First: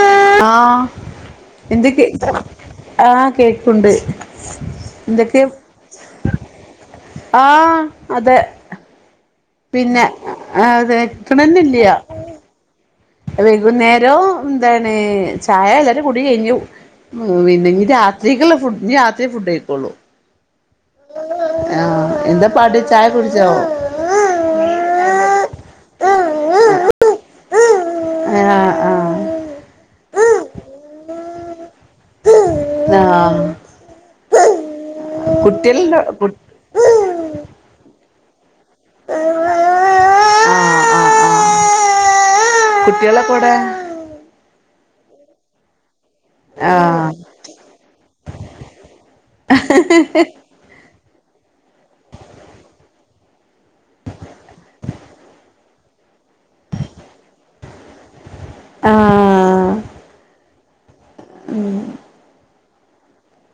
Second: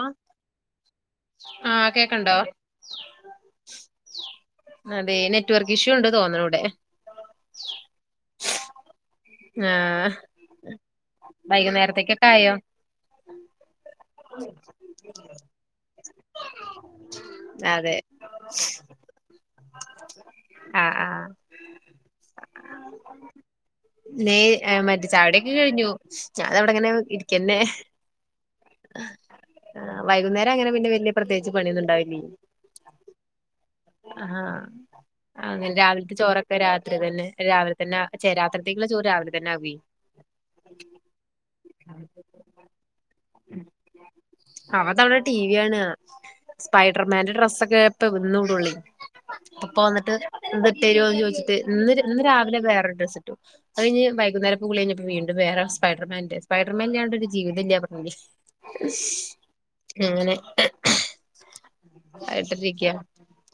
ആഹ് ആഹ് ആഹ് എന്തൊക്കെ കേക്കണ്ടോ ആഹ് കേക്കുണ്ട്. അതെ എന്തൊക്കെ നെറ്റ് വർക്ക് ഇഷ്യൂ ഉണ്ട് തോന്നണു ഇവിടെ ആഹ് അതെ പിന്നെ ആഹ് അഹ് അതേക്കേക്ക്ണന്നല്ല്യാ ക്കായോ വൈകുന്നേരംന്താണ് ചായ എല്ലാരും കൂടി കഴിഞ്ഞു ഉം പിന്നെനീ അതെ രാത്രിക്കുള്ള ഫുഡ് ഇനി രാത്രിയെ ഫുഡ് കയിക്കൊള്ളൂ ആഹ് ആഹ് ആഹ് എന്താ പാട് ചായ കുടിച്ചോ? ന്നേ മറ്റേച്ചയകുടിക്കേ കയിഞ്ഞു ഞാൻതാവിടെങ്ങനെ ഇരിക്കെന്നെ ആഹ് ആഹ് ആഹ് വൈകുന്നേരം അങ്ങനെ പിന്നെ വല്ല്യ പ്രത്യേകിച്ച്പണിന്നുണ്ടാവില്ല്യേ ആഹ് ആഹ് അങ്ങനെ കുട്ടികളുണ്ടോ രാവിൽത്തെ കു ചോറൊക്കെ രാത്രി തന്നെ രാവിൽ പിന്നെ ചേരാത്തട്തേക്കുള്ള ചോറ് ആഹ് രാവിലെതന്നെ ആവുയ് ആഹ് കുട്ടികളൊക്കൊവ്ടേ അവതവടെ ടിവി കാണാ ആഹ് സ്പൈഡർമാന്റെ ഡ്രെസ്സക്കെ [unintelligible] ഇപ്പവന്നിട്ട് ഇട്ടേരുവോന്ന് ചോദിച്ചിട്ട് ഇന്നൊരു ഇന്ന് രാവിലെ വേറോരു ഡ്രസ്സ് ഇട്ടു അത്കഴിഞ്ഞ് വൈകുന്നേരപ്പാ കുളി കഴിഞ്ഞപ്പോ വീണ്ടും വേറെ സ്പൈഡർമാന്റെ സ്പൈഡർമാനില്ലാണ്ട് ഒരു ജീവിത്തല്ല്യ ആഹ് [unintelligible] അങ്ങനെ ആഹ് ആയിട്ടിരിക്ക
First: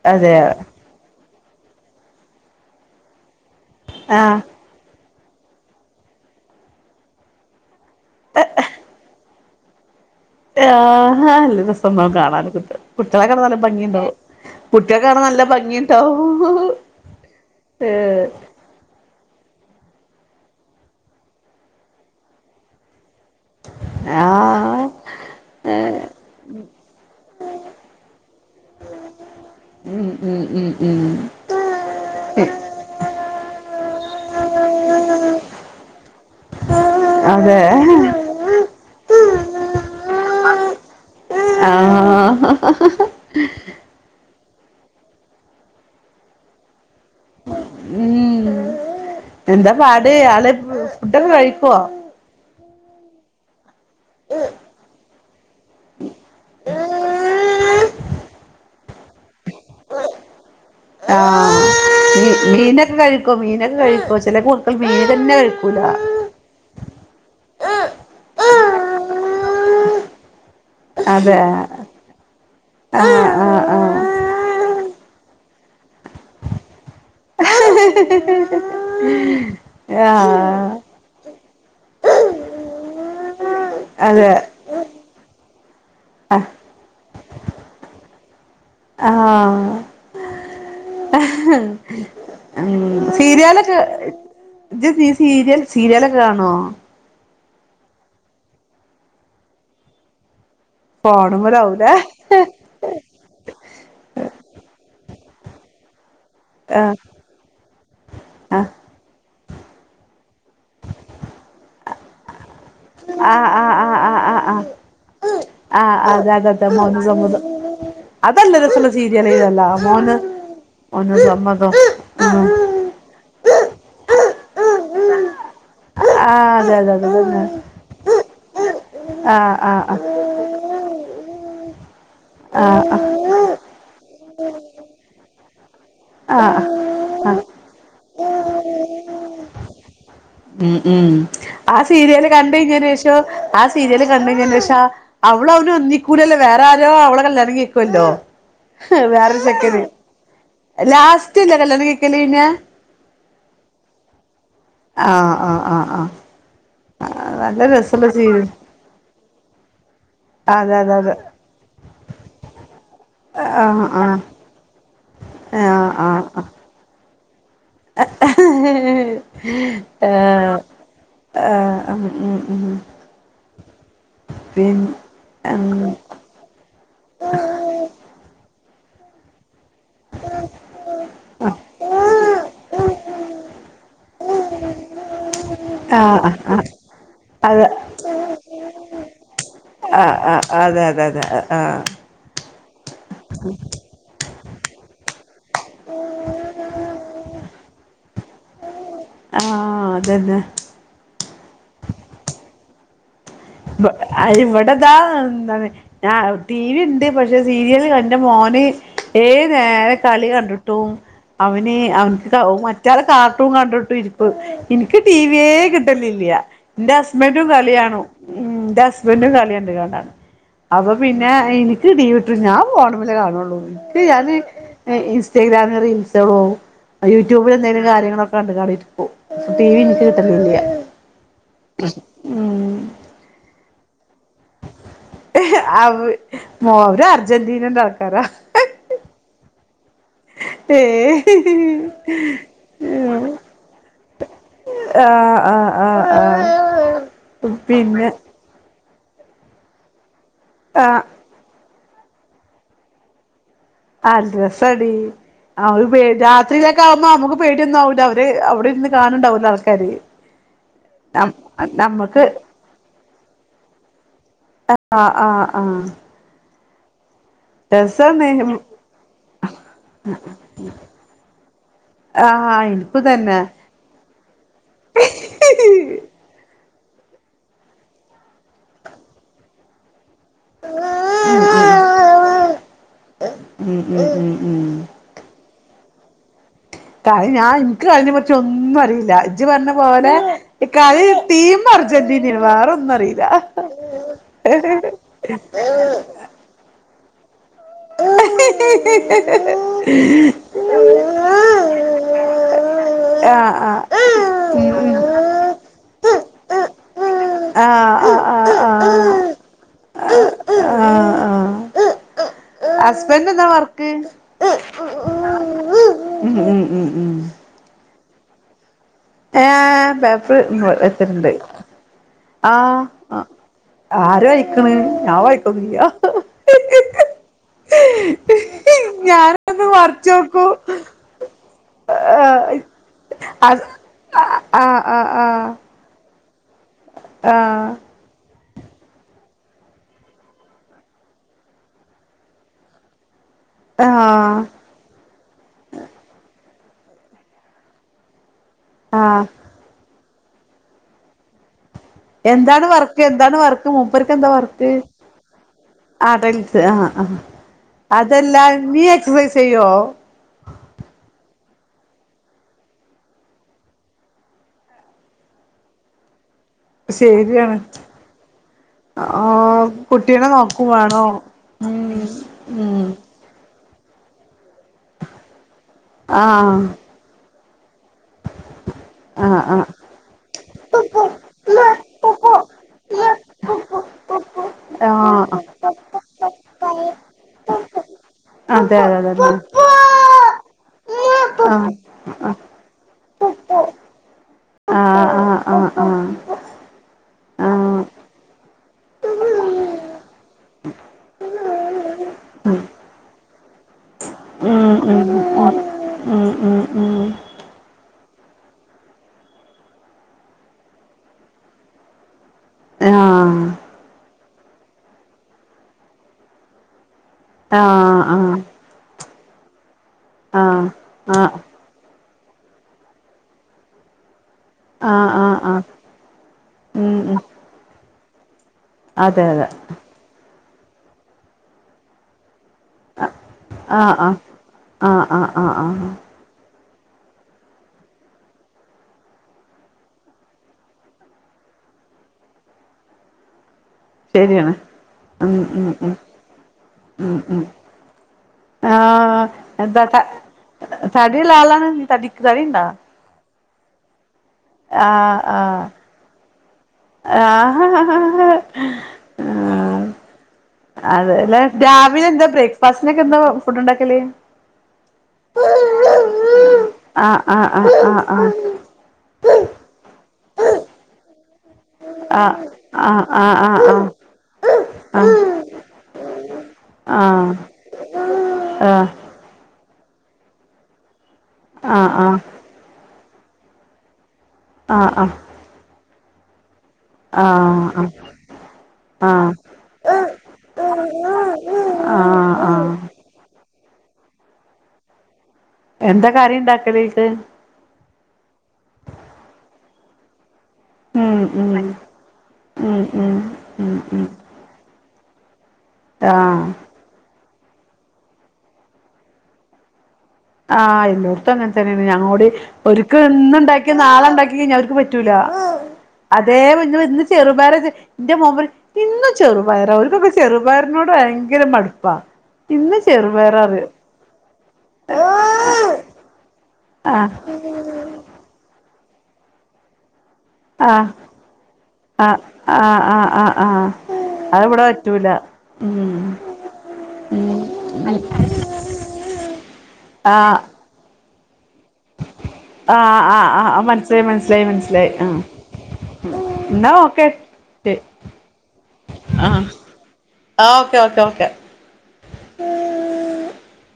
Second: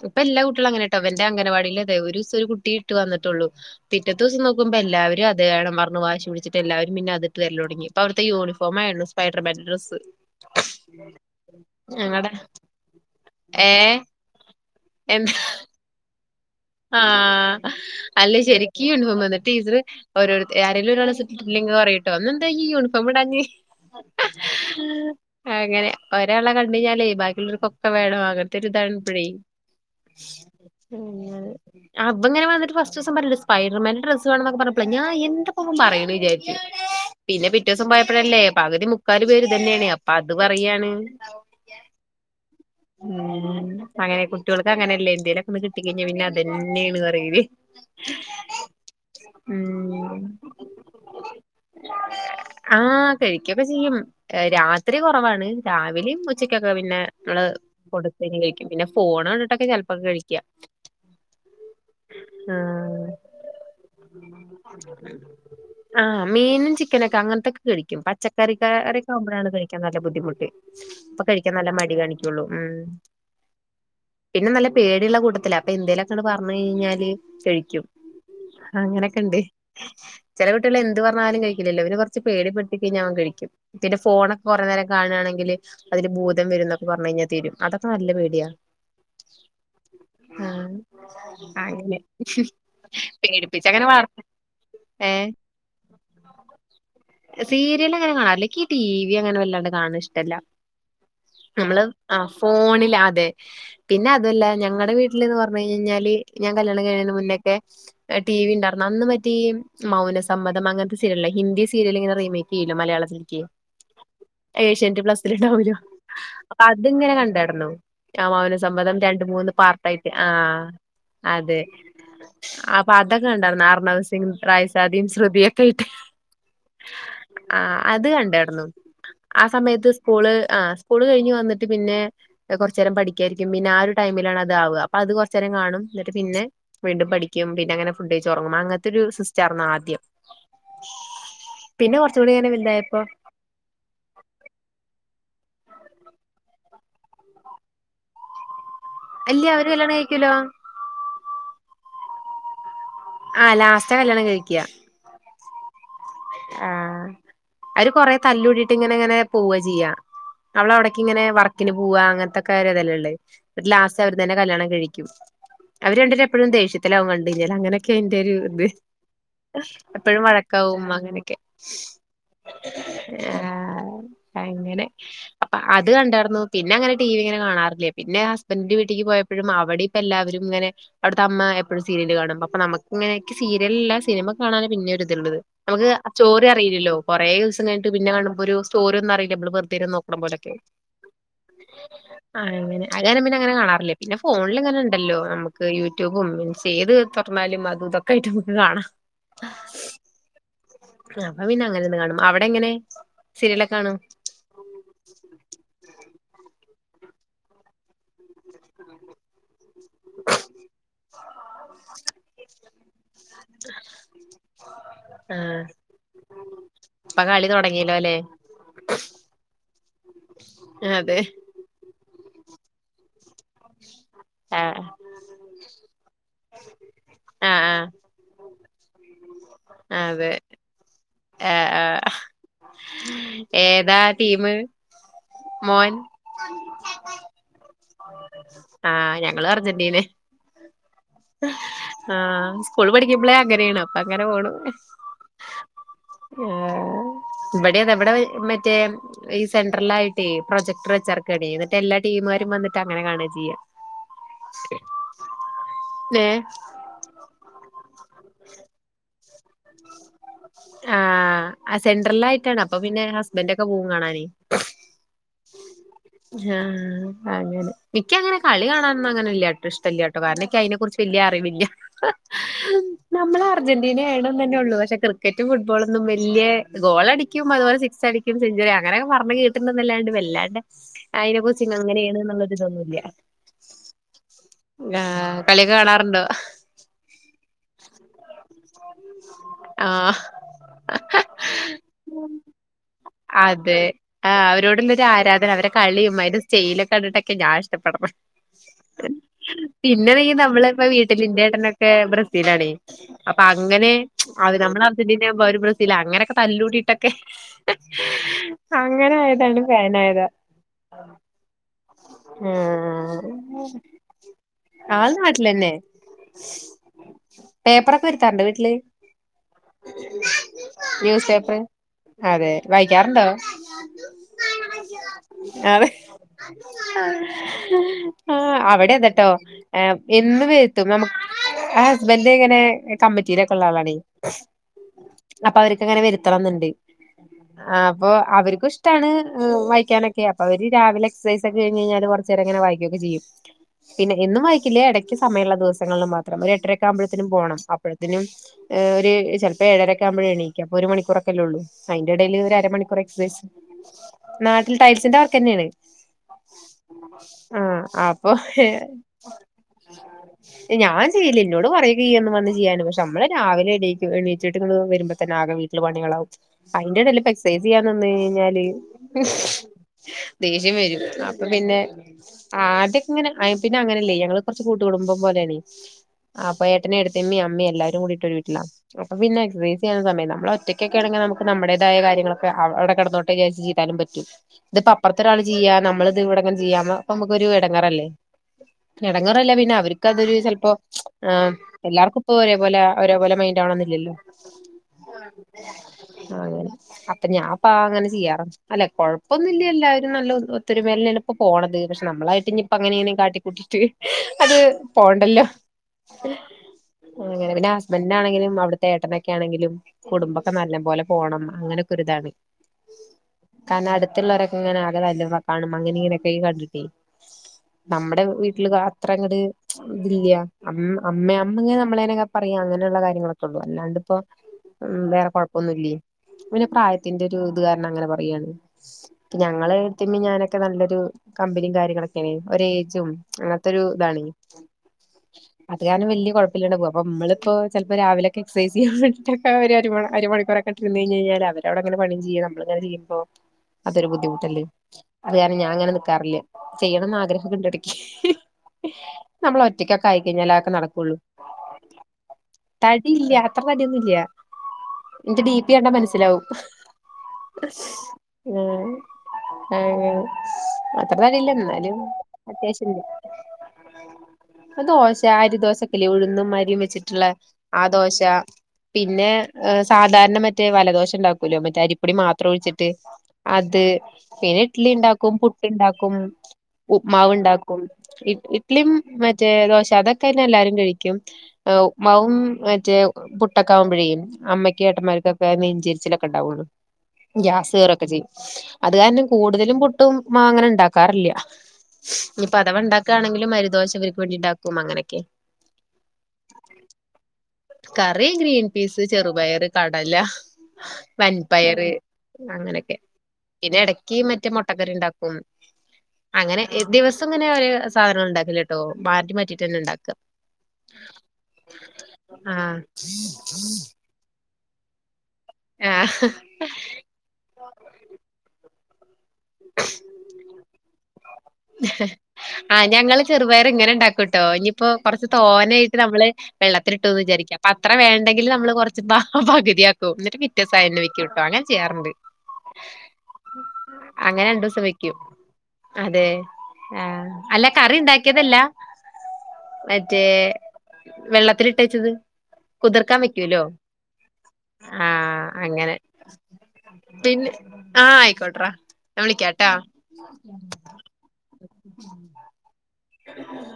ഇപ്പോ എല്ലാ കൂട്ടികളും അങ്ങനെ ഇട്ടവന്റെ അംഗനവാടില് അതെ ഓരിസം ഒരു കുട്ടി ഇട്ട് വന്നട്ടുള്ളൂ ആഹ് പിറ്റേത്താദിസം നോക്കു ക്കുമ്പോ എല്ലാവരും അത് വേണം പറഞ്ഞു വാശി പിടിച്ചിട്ട് എല്ലാരും പിന്നേ അതിട്ട് വരല് തൊടങ്ങി ഇപ്പോ അവിടുത്തെ യൂണിഫോമാ സ്പൈഡർമാന്റെ ഡ്രസ്സ് ആഹാ നല്ല രസണ്ടാവും ഞങ്ങടെ കാണാന് കുട്ടികളെക്കാണാൻ നല്ല ഏ ഭംഗി ഇണ്ടാവും. കുട്ടികക്കണേ എന്ത് നല്ല ഭംഗിയുണ്ടാവു ആഹ് അല്ലേ ശെരിക്ക് ക്കു യൂണിഫോം ആന്ന് ടീച്ചറ് ഓരോ ആരേലും ഒരാളിട്ടില്ലങ്കിൽപറയട്ടോ ഇന്ന് എന്ത ഇയ്യ് യൂണിഫോം ഇടഞ്ഞെ ആഹ് അങ്ങനെ ഏഹ് ഒരാളെ കണ്ട്കഴിഞ്ഞാലെ ബാക്കിയുള്ളോരുക്കൊക്കെ വേണോ അങ്ങനത്തെ ഒരു ഇതാണ്പ്പഴെ ഉം ഉം ഉം അത് ഇങ്ങനെ വന്നിട്ട് ഫസ്റ്റ്സം പറയ സ്പൈഡർമാന് ഡ്രസ്സ് വേണോന്നൊക്കെപറഞ്ഞപ്പളെ ഞാൻ എന്തൊപ്പൊ ഇവൻ പറയണ് വിചാരിച്ച് പിന്നെ അതെ പിറ്റേസം പോയപ്പഴല്ലേ പകുതി മുക്കാല് പേരും ഇതന്നെയാണ് അപ്പോ അത് പറയാണ് ആഹ് ഉം അങ്ങനെ കുട്ട്യോൾക്ക് അങ്ങനെല്ലേ എന്തേലൊക്കെ ഒന്ന് കിട്ടി കഴിഞ്ഞാ പിന്നെ അതെന്നെയാണ് പറയല് ഉം എന്താ പാട് ഉം ആള് ഫുഡൊക്കെ കഴിക്കുവോ? ആഹ് കഴിക്കൊക്കെ ചെയ്യും രാത്രി കൊറവാണ് രാവിലേം ഉച്ചക്കൊക്കെ പിന്നെ നമ്മള് കൊടുത്തേനെ കയിക്കും പിന്നെ ഫോണ്‌ കണ്ടിട്ടൊക്കെ ചെലപ്പോക്കെ കഴിക്കാ ആഹ് മീ മീനൊക്കെ ആഹ് കഴിക്കോ? മീനൊക്കെ കഴിക്കും ചെല [unintelligible] മീൻ തന്നെ കഴിക്കൂലാ ആഹ് മീനും ചിക്കനൊക്കെ അങ്ങനത്തൊക്കെ കഴിക്കും പച്ചക്കറി [unintelligible] മ്പോഴാണ് കഴിക്കാൻ നല്ല ബുദ്ധിമുട്ട് അപ്പോ അതെ കഴിക്കാൻ നല്ല മടി കാണിക്കുള്ളൂ ഉം ആഹ് ആഹ് ആഹ് പിന്നെ നല്ല പേടിള്ള കൂട്ടത്തിലാ അപ്പോ എന്തേലൊക്കെങ്ങട്ട് പറഞ്ഞുകഴിഞ്ഞാല് കഴിക്കും അങ്ങനെയൊക്കെണ്ട് ആഹ് ചെലകുട്ടികള് എന്ത് പറഞ്ഞാലും കഴിക്കില്ലല്ലോ പിന്നെ കൊറ ച്ചു പേടിപ്പെടുത്തി കഴിഞ്ഞ അവൻ കഴിക്കും. പിന്നെ അതെ ഫോണൊക്കെ കൊറേനേരം കാണുവണെങ്കില് അതില് ഭൂതം വരുന്നൊക്കെ പറഞ്ഞു കഴിഞ്ഞാ തെരും അതൊക്കെ നല്ല പേടിയാ ആഹ് ആഹ് അങ്ങനെ പേടിപ്പിച്ച് സീരിയലൊക്കെ അങ്ങനെ വളർ ഇജ്ജ് ഏ സീരിയൽ സീരിയലൊക്കെ കാണുവോ? സീരിയൽ അങ്ങനെ കാണാ അല്ലക്ക് ടി വി അങ്ങനെ വല്ലാണ്ട് കാൺണേ ഇഷ്ട്ടല്ല ഫോണമെലാവുലേ ആഹ് ഫോണില് അതെ പിന്നെ അതുവല്ല ഞങ്ങളടെ വീട്ടിലന്ന് പറഞ്ഞ് കയിഞ്ഞ് കഴിഞ്ഞാല് ഞാൻ കല്യാണം ആഹ് കഴിഞ്ഞന് മുന്നേക്കെ ടി വി ഇണ്ടാർന്നു അന്ന് മറ്റേ ഈഹ് മൗനസമ്മതം അങ്ങനത്തെ സീരിയലല്ല ഹിന്ദി സീരിയലിങ്ങനെ റീമേ ക്കേയിലെ ആഹ് മലയാളത്തില്ക്ക് ആഹ് ആഹ് ആഹ് ആഹ് ആഹ് ഏഷ്യാനെറ്റ്‌ പ്ലസ്സിൽ ഇണ്ടാവുലോ ആഹ് അതെ അതെ അതെ അത്ങ്ങനെ മൗനസമ്മതം കണ്ടായിടന്നു ആ മൗന അതല്ല രസള്ള സമ്മതം രണ്ട് മൂന്ന് പാർട്ടായിട്ട് ആഹ് മൗനം സമ്മതം ഉം അപ്പൊ അതൊക്കെ ഉണ്ടായിരുന്നു അർണവ് സിംഗ് റായസാദിയും ശ്രുതിയൊക്കെ ഇട്ട് ആഹ് അതെ അതെ അതെ അതെതെ ആഹ് അത് കണ്ടായിരുന്നു ആഹ് സമയത്ത് സ്കൂള് ആഹ് സ്കൂൾ കഴിഞ് വന്നിട്ട് പിന്നെ കുറച്ച ആഹ് നേരം പഠിക്കായിരിക്കും പിന്നെ ആ ഒരു ടൈമിലാണ് അതാവവുക അപ്പ അത് കൊറച്ച നേരം കാണും എന്നിട്ട് പിന്നെ ആഹ് വീണ്ടും ആഹ് പഠിക്കും പിന്നെ അങ്ങെ ഫുഡേജ് ഉറങ്ങ്പ അങ്ങനത്തെ ഒരു സിസ്റ്റർ ആഹ് ആദ്യം ഉം ഉം ആ പിന്നെ കുറച്ചും സീരിയല് കൂടി ഇങ്ങനെ കണ്ട കിഞ്ഞന് വലുതായപ്പോ ശേഷോ ആ സീരിയല് കണ്ട കഴിഞ്ഞന് ശേഷാ അവള അവന ഒന്നിക്കൂലല്ലേ വേറെ ആരോ അവളെ കല്യാണം കേൾക്കുമല്ലോ വേറൊരു അല്ല അവര് ചെക്കന് കല്യാണം കഴിക്കൂലോ ലാസ്റ്റ് ഇല്ലല് അല്ലെ കല്യാണം കഴിക്കാല് കഴിഞ്ഞേ ആഹ് ലാസ്റ്റ് കല്യാണം കഴിക്കുക ആഹ് ആഹ് ആഹ് ആഹ് ആഹ് നല്ല അവര് രസള്ള കൊറെ സീരിയൽ തല്ലൂടിട്ട് ഇങ്ങനെ ഇങ്ങനെ പോവ ചെയ്യാ അവള അതെ അതെ അവിടേക്ക് അതെ ഇങ്ങനെ വർക്കിന് പോവക അങ്ങനത്തെൊക്കെ അതെല്ലാം ഉണ്ട് ആഹ് ലാസ്റ്റ് അവർ ആഹ് തന്നെ കല്യാണം കഴിക്കും ആഹ് അവര് കണ്ടിട്ട ആഹ് എപ്പോഴും ദേഷ്യത്തില അവ കണ്ട കഴിഞ്ഞാ അങ്ങനെ ഒക്കെയാ അന്റെ ഒരു ഇത് ആഹ് എപ്പഴും ഏഹ് വഴക്കാവമ്മ അങ്ങനെയൊക്കെ ആഹ് ഉം ഉം ഉം ആഹ് പിൻ അങ്ങനെ അപ്പൊ ഉം അത് കണ്ടായിരുന്നു പിന്നെ അങ്ങെ ടി വി ഇങ്ങനെ കാണാറില്ലേ പിന്നെ ഹസ്ബൻഡറിന്റെ വീട്ടേക്ക് പോയപ്പോഴും അവിടെ എല്ലരും ഇങ്ങനെ അവിടുത്തെ അമ്മ എപ്പോഴും സീരിയല് കാണ് അപ്പൊ നമുക്ക് ഇങ്ങനെയൊക്കെ സീരിയലല്ല സിനിമ കാണാനൻ പിന്നെ ഒരി ഇതള്ളത് നമുക്ക് ആ ആഹ് ആഹ് സ്റ്റോറിഅറിയില്ലോല്ലോ കുറ അത് ദിവസം കിട്ട പിന്നെ കാണുമ്പോ ഒരു സ്റ്റോറി ഒന്നും അറിയില്ല നമ്മ വെറ ആഹ് ആഹ് അതെ അതെ അതെ ആഹ് ആ ഹ് അങ്ങന അനെ പിന്ന അങ്ങനെ കാണറില്ലേ പിന്നെ ഫോണിൽ ഇങ്ങനെ ഉണ്ടല്ലോ നമുക്ക് യൂട്യൂബും മീൻസ് ഏത് തുറമാലും അത് ഇതൊക്കെ ആയിട്ട് നമുക്ക് കാണാം ആഹ് അതന്നെ അപ്പ മീന അങ്ങനെന്ന് കാണും അവിടെ എങ്ങനെ സീരിയലൊക്കെ കാണും ഇവിടെതാ എന്ത ഞ ടി വി ഉണ്ട് പക്ഷെ സീരിയല് കണ്ട മോ ഏ തു നേരെ കളി കണ്ടിട്ടും അവന് അവനിക്ക് മറ്റാല് കാർട്ടൂൺ കണ്ടിട്ട് ഇരിക്ക് എനിക്ക് ടിവിയേ ആഹ് കിട്ടലില്ലയ എന്റെ ഇപ്പൊ ഹസ്ബൻറും കളി തുടങ്ങിയല്ലോ കളികാണും അല്ലെ ഉം എന്റെ ഹസ്ബൻറും കളി ഉണ്ട് കാണാൻ അപ്പൊ അതെ പിന്നെ എനിക്ക് ഡീവിട്ട് ഞാൻഫോണിൽമേൽ കാണുള്ളൂ എനിക്ക് ഞാന് ആഹ് ഇൻസ്റ്റഗ്രാം റീൽസ്റ്റോ യൂട്യൂബിൽ ആഹ് എന്തെങ്കിലും കാര്യങ്ങളൊക്കെ കണ്ടുക കാണിട്ടരിക്കോ ടി വി എനിക്ക് ആഹ് അതെ കിട്ടലില്ല ആഹ് ഏ ആഹ് ഉം ഏതാ ടീം അവര് അർജന്റീനന്റെ ആൾക്കാരാ ആഹ് ഞങ്ങള് അർജന്റീനെ ഏഹ് ആഹ് സ്കൂള് പഠിക്കുമ്പളേ അങ്ങനെയാണ് അപ്പ അങ്ങനെ പോണ ആഹ് ആഹ് ആഹ് ഏഹ് ആഹ് ഇവിടെ അത പിന്നെ എവിടെ മറ്റേ ഈ സെൻട്രൽ ആയിട്ട് പ്രൊജക്ട്ർ ആഹ് വച്ചേർക്കുകണ എന്നിട്ട് എല്ലാ ടീമമാരും വന്നിട്ട് അങ്ങനെ കാണുക ചെയ്യാം അ ഡ്രസ അടി അവ ഏഹ് രാത്രിയില കുമ്പോ നമുക്ക് പേടിയ ഒന്നുംല്ല അവര് അവിടെ ഇരുന്ന് കാണണ്ടാവൂല് ആൾക്കാര് ആ സെൻട്രൽ നമ്മക്ക് ആയിട്ടാണ് അപ്പൊ പിന്നെ ഹസ്ബൻഡ ഒക്കെ പോകും കാണാനേ ആഹ് ആഹ് ആഹ ഹ്യാ അങ്ങനെ ഇക്കി അങ്ങനെ കളി കാണാനോന്നും അങ്ങനെ ഇല്ല്യാട്ടോ ഇഷ്ടല്ല്യാട്ടോ കാരണം ഇക്കി അയിനെ കുറിച്ച് വല്ല്യ അറിവില്ല ആഹ് എനിക്കും തന്നെ നമ്മള് അർജന്റീനെ ആണ്ന്നന്നെ ഒള്ളൂ പക്ഷെ ക്രിക്കറ്റും ഫുട്ബോളൊന്നും വല്ല്യ ഗോളടിക്കും അതു പോലെ സിക്സ് അടിക്കും സെഞ്ചുറി അങ്ങനെക്കെ പർഞ് കേട്ടിണ്ട്ന്നല്ലാണ്ട് വല്ലാ തെ അയിനെ ഉം കുർച്ച് ഇങ്ങനെന്നു ഇങ്ങനെണ്ന്നുള്ളരു ഇതൊന്നുല്ല്യ ഉം ഉം ഉം ഉം ആ കളിയൊക്ക കാണാറ്ണ്ടോ കളി ഞാൻ ഇൻക്ക് കളിനെ പറ്റി ഒന്നും അറീല ഇജ്ജ് പർഞ്ഞ പോലെ ആഹ് കളി ടീമ് അർജന്റീനെണ് വാറ ഒന്നു അതെ ആ അവരോട് ഇല്ലരു ആരാധന അവരെ കളീം അയിന്റെ സ്റ്റെയിലൊക്ക കണ്ട്ട്ടൊക്കെ ഞാൻ ഷ് [unintelligible] പിന്നെണെങ്കി നമ്മള ഇപ്പ വീട്ടില് ഇന്റെ എട്ടനക്കെ ബ്രസീല് ആണെ അപ്പൊ ആ ആഹ് അങ്ങനെ ആഹ് അവര് ഉം നമ്മള് ഉം അർജന്റീന ആവുമ്പ അവര് ബ്രസീല അങ്ങനെക്കെ തല്ലൂടിട്ടൊക്കെ ആഹ് ആഹ് ആഹ് അങ്ങനെ ആഹ് ആയതാണ് ഫാനായത ആഹ് ആഹ് ഹസ്ബൻഡ് എന്താ വർക്ക് ആള് നാട്ടിലന്നെ ഉം ഉം ഉം ഉം പേപ്പറൊക്ക വര്ത്താറ്ണ്ടോ വീട്ട്ല് ഏ പേപ്പറ് ന്യൂസ് വര്ത്തല്ണ്ട് പേപ്പറ് അതെ വായിക്കാറുണ്ടോ ആര് വായിക്ക്ണ് ഞാൻ വായിക്കോന്നില്ല അതെ ആ അവടെ അതെട്ടോ എന്നും നോക്കും വര്ത്തും നമു ഹസ്ബൻഡ് ഇങ്ങനെ ഏഹ് കമ്മറ്റിലൊക്ക അത് ഇള്ള ആളാടീ ആഹ് ആഹ് ആഹ് അപ്പൊ അവര് ങ്ങനെ വര്ത്തണം ന്ന്ണ്ട് ആഹ് ആ അപ്പൊ അവര്ക്കും ഇഷ്ടാണ് വായിക്കാനോക്കെ അപ്പ അവര് രാവിലെ എക്സസൈസ് ഒക്ക കഴിഞ് കഴിഞ്ഞാല് കൊർ ചെരം ഇങ്ങനെ വായിക്കൊക്കെ ചെയ്യും പിന്നെ എന്നും ആഹ് വായി ക്കില്ല എടക്ക് സമയള്ള ദിവസങ്ങൾല് മാത്രം ഒരു എട്ടരക്ക ആവുമ്പഴേത്തിനും പോണം അപ്പഴത്തിനും ഒരു ആഹ് ചെ ഇക്ക ഏരക്കാവുമ്പോയേ എണീക്ക അപ്പ ഒരുണിക്കൂറക്കല്ലേ ഒള്ളൂ എന്താണ് വർക്ക് എന്താണ് വർക്ക് മൂപ്പര്ക്ക് എന്താ വർക്ക് നാട്ടിൽ ടൈൽസിന്റെ വർക്ക് തന്നെയാണ് ആ ടൈൽസ് ആ ആ ആ അപ്പൊ അതെല്ലാ നീ എക്സസൈസ് ചെയ്യോ ഞാൻ ചെയ്യില്ല ഇന്നോട് പറയൊക്കെ ചെയ്യും എന്നും വന്ന് ചെയ്യാന് പക്ഷെ നമ്മള് രാവിലെ എണീക്കു എണീചിട്ട് വരുമ്പ തന്നെ ആകെ പണികളാവും അയിന്റെ എടെല് ഇപ്പോ ശരിയാണ് എക്സസൈസ് ചെയ്യാൻ നിന്ന് കഴിഞ്ഞയിഞ്ഞാല് ആ കുട്ടീനെ നോക്കും ദേഷ്യം വേണോ വരും പിന്നെ ഉം ഉം ആദ്യ അങ്ങനെ പിന്നെ അങ്ങനെല്ലേ ഞങ്ങള് കൊർച്ച് കൂട്ടു കുടുംബം പോലെണെ ആഹ് അപ്പ ഏട്ടന് എട്ടത്തിയമ്മീം അമ്മീം എല്ലാ രും കൂടീട്ട് ഒരു വീട്ടില അപ്പൊ പിന്നെ ആഹ് ആഹ് എക്സസൈസ് ചെയ്യാൻ സമയല്ല നമ്മള് ഒറ്റക്കെക്കെ ആണങ്കി നമു നമ്മടേതായ കാര്യങ്ങളൊക്കെ അവ് അവടെ കെടന്നോട്ടെ വിചാരിച്ച് ചെയ്താലും പറ്റും ഇതിപ്പ ആഹ് അപ്പർത്തരാള് ചെയ്യ നമ്മള് ഇത് ഇവടങ്ങെനെ ചെയ്യാ നമ്മള് അപ്പം നമ്മക്കൊര് എടങ്ങെറല്ലേ അതെ അതെ അതെ എടങ്ങെറല്ല പിന്നെ അവര്ക്ക് അതൊരു ചെൽപ്പോ ആ ആഹ് ആഹ് എല്ലാർക്കും ഒരേ പോലെ ഒരേ പോലെ മൈൻഡ് ആവണന്നില്ലല്ലോ ആഹ് ആഹ് ആഹ് അങ്ങനെ ആഹ് അപ്പം ഞാപ്പാ ആഹ് അങ്ങന ചെയ്യാറ് അല്ല കൊഴപ്പൊന്നില്ല ഉം എല്ലാരും നല്ല ഒത്തരുമേലെന്നെ ഇപ്പൊ പോണത് പക്ഷെ നമ്മളായിട്ട് ഇഞ്ഞി ഇപ്പ അങ്ങനെനിം കാട്ടിക്കൂട്ടിട്ട് അത് പോണ്ടല്ലോ ആ ആ അങ്ങനെ പിന്നെ ഹസ്ബൻഡിന് ആണെങ്കിലും അവ്ട്ത്തെ ഏട്ടനൊക്കെ ആണെങ്കിലും കുടുംബൊക്കെ നല്ലം പോലെ പോണം അങ്ങനോക്ക ഒര്താണ് ആഹ് കാരണം അട്ത്തുള്ളവരൊക്കെ ഇങ്ങനെ ആക തല്ലും വക്കാണും അങ്ങനി ഇങ്ങനെക്കെ കണ്ട്ട്ടേ ആഹ് നമ്മടെ വീട്ടില് കാ അത്രങ്ങ്ട് ഇതില്ല. ആഹ് അമ്മ ആഹ് ആഹ് അമ്മയാ അമ്മങ്ങനേ നമ്മളേനൊക്കെ പറയാ അങ്ങനെള്ള കാര്യങ്ങളൊക്കെ. ത്രൊള്ളൂ. അല്ലാണ്ട്പ്പോ ഉം ആഹ് വേറെ ആഹ് ആഹ് കൊഴപ്പൊന്നുല്ലേ. പിന്നെ ഉം ഉം പ്രായത്തിന്റെ ഒരു ഇത് കാരണം അങ്ങനെ പറയാണ്. അതെ ഇപ്പ അതെ ഞങ്ങള് ന്റിമ്മീ ഞാനൊക്കെ നല്ലൊരു കമ്പനിം കാര്യങ്ങളൊക്കേണ്. ഒരേജും അങ്ങത്തൊരു ആഹ് ആഹ് ഇതാണെ. ആഹ് ആഹ് ആഹ് അത് ആഹ് കാരണം വല്ല്യ കെ യ്യണപ്പോ. അപ്പോ ഇമ്മളിപ്പോ ചെൽപ്പോ രാവിലൊക്കെ എക്സൈസിയ്യാൻ വേണ്ടിട്ടാക്കാരം ഒരു അരമണി അരമണിക്കൂറൊക്കെ ചെന്ന് കയ്ഞ്ഞേയ്ഞ്ഞാല് അവരവിടെ അങ്ങനെ പണീം ചെയ്യ നമ്മളിങ്ങെനെ ചെയ്യുമ്പോ അതൊരു ശരിയാണ് ബുദ്ധിമുട്ടല്ലേ? ഉം അത് കാരണം ഉം ഞാൻ അങ്ങനെ ഉം നിക്കാറില്ല. ഉം ചെയ്യണംന്ന് ഉം ആഗ്രഹക്കെണ്ട് എടക്കി ആഹ് എന്താ ത നമ്മളൊറ്റക്കൊക്കെ ആയി കഴിഞ്ഞാലെ അതൊക്കെ നടക്കുള്ളൂ. തടിയുള്ള ആളാണ് നീ തടി തടിയുണ്ടോ ത ടി ഇല്ല്യാ അത്രതടിയൊന്നുല്ല്യാ. ആഹ് ആഹ്. കണ്ടാ മനസ്സിലാവും. ഉം ആഹ് അങ്ങനെ. അതെ അത്ര ലെ, തടിയില്ല എന്നാലും രാവിലെന്താ അത്യാവശ്യണ്ട് ബ്രേക്ക്ഫാസ്റ്റിനൊക്കെ എന്താ ഫുഡ് ഇണ്ടാക്കല്? ദോശ അരിദോശക്കെല്ല ഉഴുന്നും അരീം ആഹ് വെച്ചിട്ട്ള്ളേ? ആഹ് ആഹ് ആ ദോശ പിന്നെ ഏഹ് സാധാരണ മറ്റേ വലദോശ ഇണ്ടാക്കൂലോ മറ്റേ അരിപ്പൊടി ആഹ് മാത്രം ഒഴിച്ചിട്ട്? ആഹ് ആഹ് ആഹ് അത് പിന്നെ ഇട്ട്ലിണ്ടാക്കും പുട്ട്ണ്ടാക്കും. ആഹ് ആഹ് ഉപ്മാവ്ണ്ടാക്കും. ഇട്ട് ആഹ് ആഹ് ആഹ് ആഹ് ഇട്ട്ലിം ആഹ് മറ്റേ ദോശ അതൊക്കെ തന്നെ എല്ലാരും കഴിക്കും. ഏഹ് ഉപ്മാവും ആഹ് ആഹ് മറ്റേ പുട്ടൊക്കാവുമ്പോഴേ അമ്മക്കും ഏട്ടന്മാര്ക്കൊക്കെ നെഞ്ചിരിച്ചിലൊക്കെ ഇണ്ടാവൊള്ളു. ഗ്യാസ് കേറൊക്കെ ചെയ്യും. അത് കാരണം കൂടുതലും പുട്ടും ആഹ് ഉപ്മാവും അങ്ങനെ ആഹ് ഇണ്ടാക്കാറില്ല. ആഹ് ആഹ് ഇനിപ്പൊ ആഹ് അഥവ ഇണ്ടാക്കാണെങ്കിലും അരിദോശ ഇവര്ക്ക് വേണ്ടി ഇണ്ടാക്കും അങ്ങനെക്കെ. എന്താ കറീ ഇണ്ടാക്കലയ്ക്ക്? കറി ഗ്രീൻപീസ്, ചെറുപയറ്, കടല ഉം ഉം വൻപയറ് ഉം അങ്ങനെക്കെ. ഉം ഉം പിന്നെ ഉം എടക്ക് മറ്റേ മൊട്ടക്കറി ഇണ്ടാക്കും. ക്കും ആഹ് അങ്ങനെ. ദിവസം ഇങ്ങനെ ഒരേ സാധനങ്ങളിണ്ടാക്കൂല്ലാട്ടോ. മാറ്റി മാറ്റിട്ടന്നെ ഇണ്ടാക്ക. ആഹ് എല്ലോട്ത്തും അങ്ങത്തന്നേണ് ഞങ്ങളോട് ആഹ് ഒരിക്കെ ഇന്ന് ഇണ്ടാക്കിയ നാളെ ഇണ്ടാക്കി കഴിഞ്ഞ അവർക്ക് പ റ്റൂല്ല. ആഹ് അതേപോലെ ഇന്ന് ചെറുപയറാച്ചാ ഇന്റെ മോന് പറിം ഇന്നും ചെറുപയറാ അവര്ക്കൊക്കെ ചെറുപയറിനോട് ഭയങ്കര മട്പ്പാ. ഇന്ന് ചെറ്പയറാറീം. അങ്ങനെ ഇണ്ടാക്കുംട്ടോ ഇനിപ്പോ കൊറച്ച് തോനായിട്ട് നമ്മള് വെള്ളത്തിലിട്ടൂന്ന് വിചാരിക്ക അപ്പൊ അത്ര വേണ്ടെങ്കില് നമ്മള് കൊറച് പാ പകുതിയാക്കും ഇന്നിട്ട് ആഹ് പിറ്റേസയന്നെ വെക്കു ട്ടോ. അങ്ങനെ ചെയ്യാറ്ണ്ട്. ആഹ് ആഹ് ആഹ് ആഹ് ആഹ് അത് അങ്ങനെ ഇവിടെ രണ്ടൂസം പറ്റൂല വെക്കും. ഉം അതെ ആഹ്, അല്ല കറി ഇണ്ടാക്കിയതല്ല മറ്റേ ആഹ് വെള്ളത്തിലിട്ടേച്ചത് ആഹ് കുതിർക്കാൻ ആഹ് വെക്കോലോ? ആഹ് മനസ്സിലായി മനസ്സിലായി മനസ്സിലായി ആഹ് അങ്ങനെ. എന്നാ ഓക്കെ പിന്നെ ശരി ആഹ് അയിക്കോട്ടറാ. ഞാൻ ആഹ് വിളിക്കാട്ടാ. ആ ഓക്കെ ഓക്കെ ഓക്കെ [inaudible]